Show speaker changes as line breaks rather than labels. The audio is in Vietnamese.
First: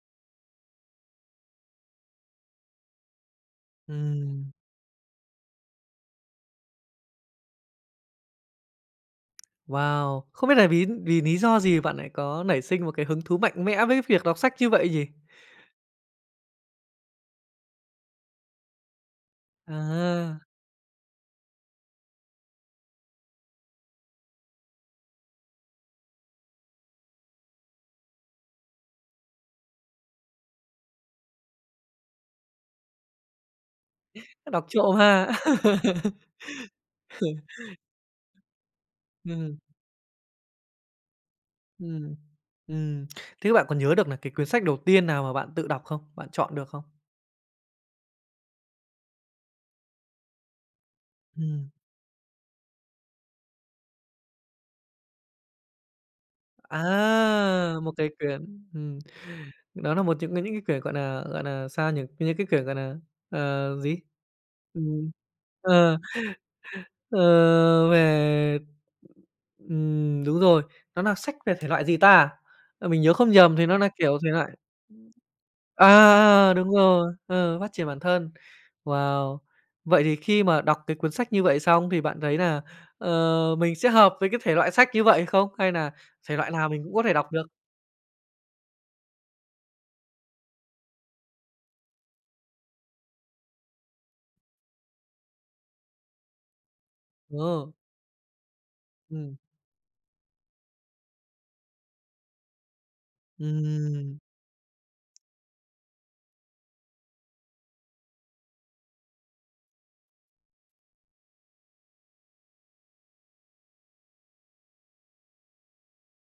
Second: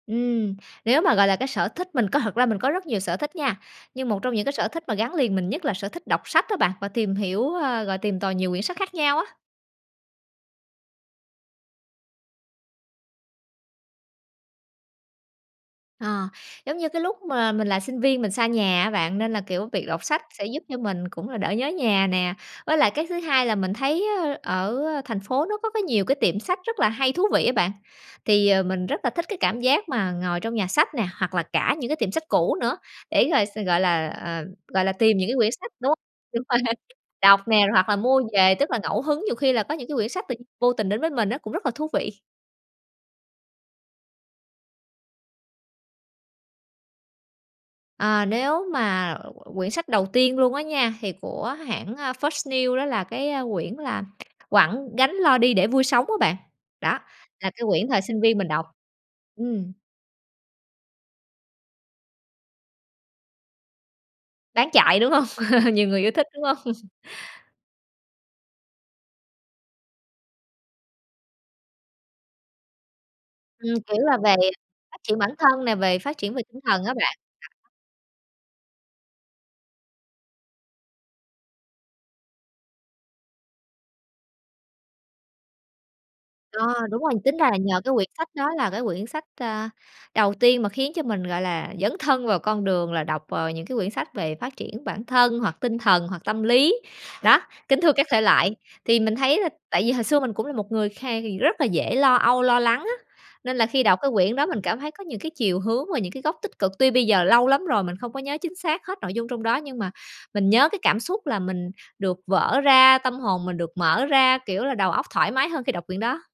Ừm, nếu mà, gọi là, cái sở thích, mình có thật ra mình có rất nhiều sở thích nha, nhưng một trong những cái
Ừm.
sở thích mà gắn liền mình nhất là sở thích đọc sách á bạn, và tìm hiểu, ơ, rồi tìm tòi nhiều quyển sách khác nhau á.
Wow! Không biết là vì vì lý do gì bạn lại có nảy sinh một cái hứng thú mạnh mẽ với việc đọc sách như vậy nhỉ?
Ờ, giống như cái lúc mà mình là sinh viên mình xa nhà á bạn, nên là, kiểu, việc đọc sách
À!
sẽ giúp cho mình cũng là đỡ nhớ nhà nè. Với lại cái thứ hai là mình thấy, ơ, ở thành phố nó có cái nhiều cái tiệm sách rất là hay, thú vị á bạn. Thì, ờ, mình rất là thích cái cảm giác mà ngồi trong nhà sách nè, hoặc là cả những cái tiệm sách cũ nữa, để rồi s gọi là, ờ,
Đọc
gọi là,
trộm
tìm những
ha.
cái quyển sách, đúng không? Đúng, đọc nè hoặc là mua về, tức là ngẫu hứng, nhiều khi
Ừm.
là có những cái quyển sách tự nhiên vô tình đến với mình á, cũng rất là thú
Ừm,
vị.
ừm. Thế bạn có nhớ được là cái cuốn sách đầu tiên nào mà bạn tự đọc không? Bạn chọn được không?
Ờ, nếu mà quyển sách đầu tiên luôn á nha, thì của
Ừm.
hãng, a, First News đó là cái, a, quyển là "Quẳng gánh lo đi để vui sống" á bạn. Đó, là cái
A,
quyển
một
thời
cái
sinh viên mình
quyển
đọc.
ừm,
Ừm.
đó nà một trong cái những cái quyển, gọi nà, gọi nà, sao nhỉ, những cái quyển, gọi nà, ờ, gì?
Bán chạy, đúng
Ừm,
hông? Nhiều
ờ,
người yêu thích, đúng không?
ờ, về, ừm, đúng rồi, nó nà sách về thể loại gì ta? A, mình nhớ không nhầm thì
Ừm,
nó là,
kiểu là,
kiểu, thể
về
loại
phát triển bản thân nè,
à,
về phát triển về
à,
tinh
đúng
thần á
rồi,
bạn. [unintelligible]
ờ, phát triển bản thân. Wow! Vậy thì khi mà đọc cái cuốn sách như vậy xong thì bạn thấy nà, ờ, mình sẽ hợp với cái thể loại sách như vậy không? Hay nà thể loại nào
Ờ,
mình cũng
đúng
có
rồi,
thể đọc
tính
được?
ra là nhờ cái quyển sách đó là cái quyển sách, a, đầu tiên mà khiến cho mình, gọi là, dấn thân vào con đường là đọc vào những cái quyển sách về phát triển bản thân hoặc tinh thần, hoặc tâm lý, đó,
Ừ.
kính thưa các thể loại. Thì mình
Ừm.
thấy là tại vì hồi xưa mình cũng là một người kha rất là dễ lo âu, lo lắng á, nên là khi đọc cái
Ừm.
quyển đó mình cảm thấy có những cái chiều hướng và những cái góc tích cực. Tuy bây giờ lâu lắm rồi mình không có nhớ chính xác hết nội dung trong đó, nhưng mà mình nhớ cái cảm xúc là mình được vỡ ra, tâm hồn mình được mở ra, kiểu là, đầu óc thoải mái hơn khi đọc quyển đó.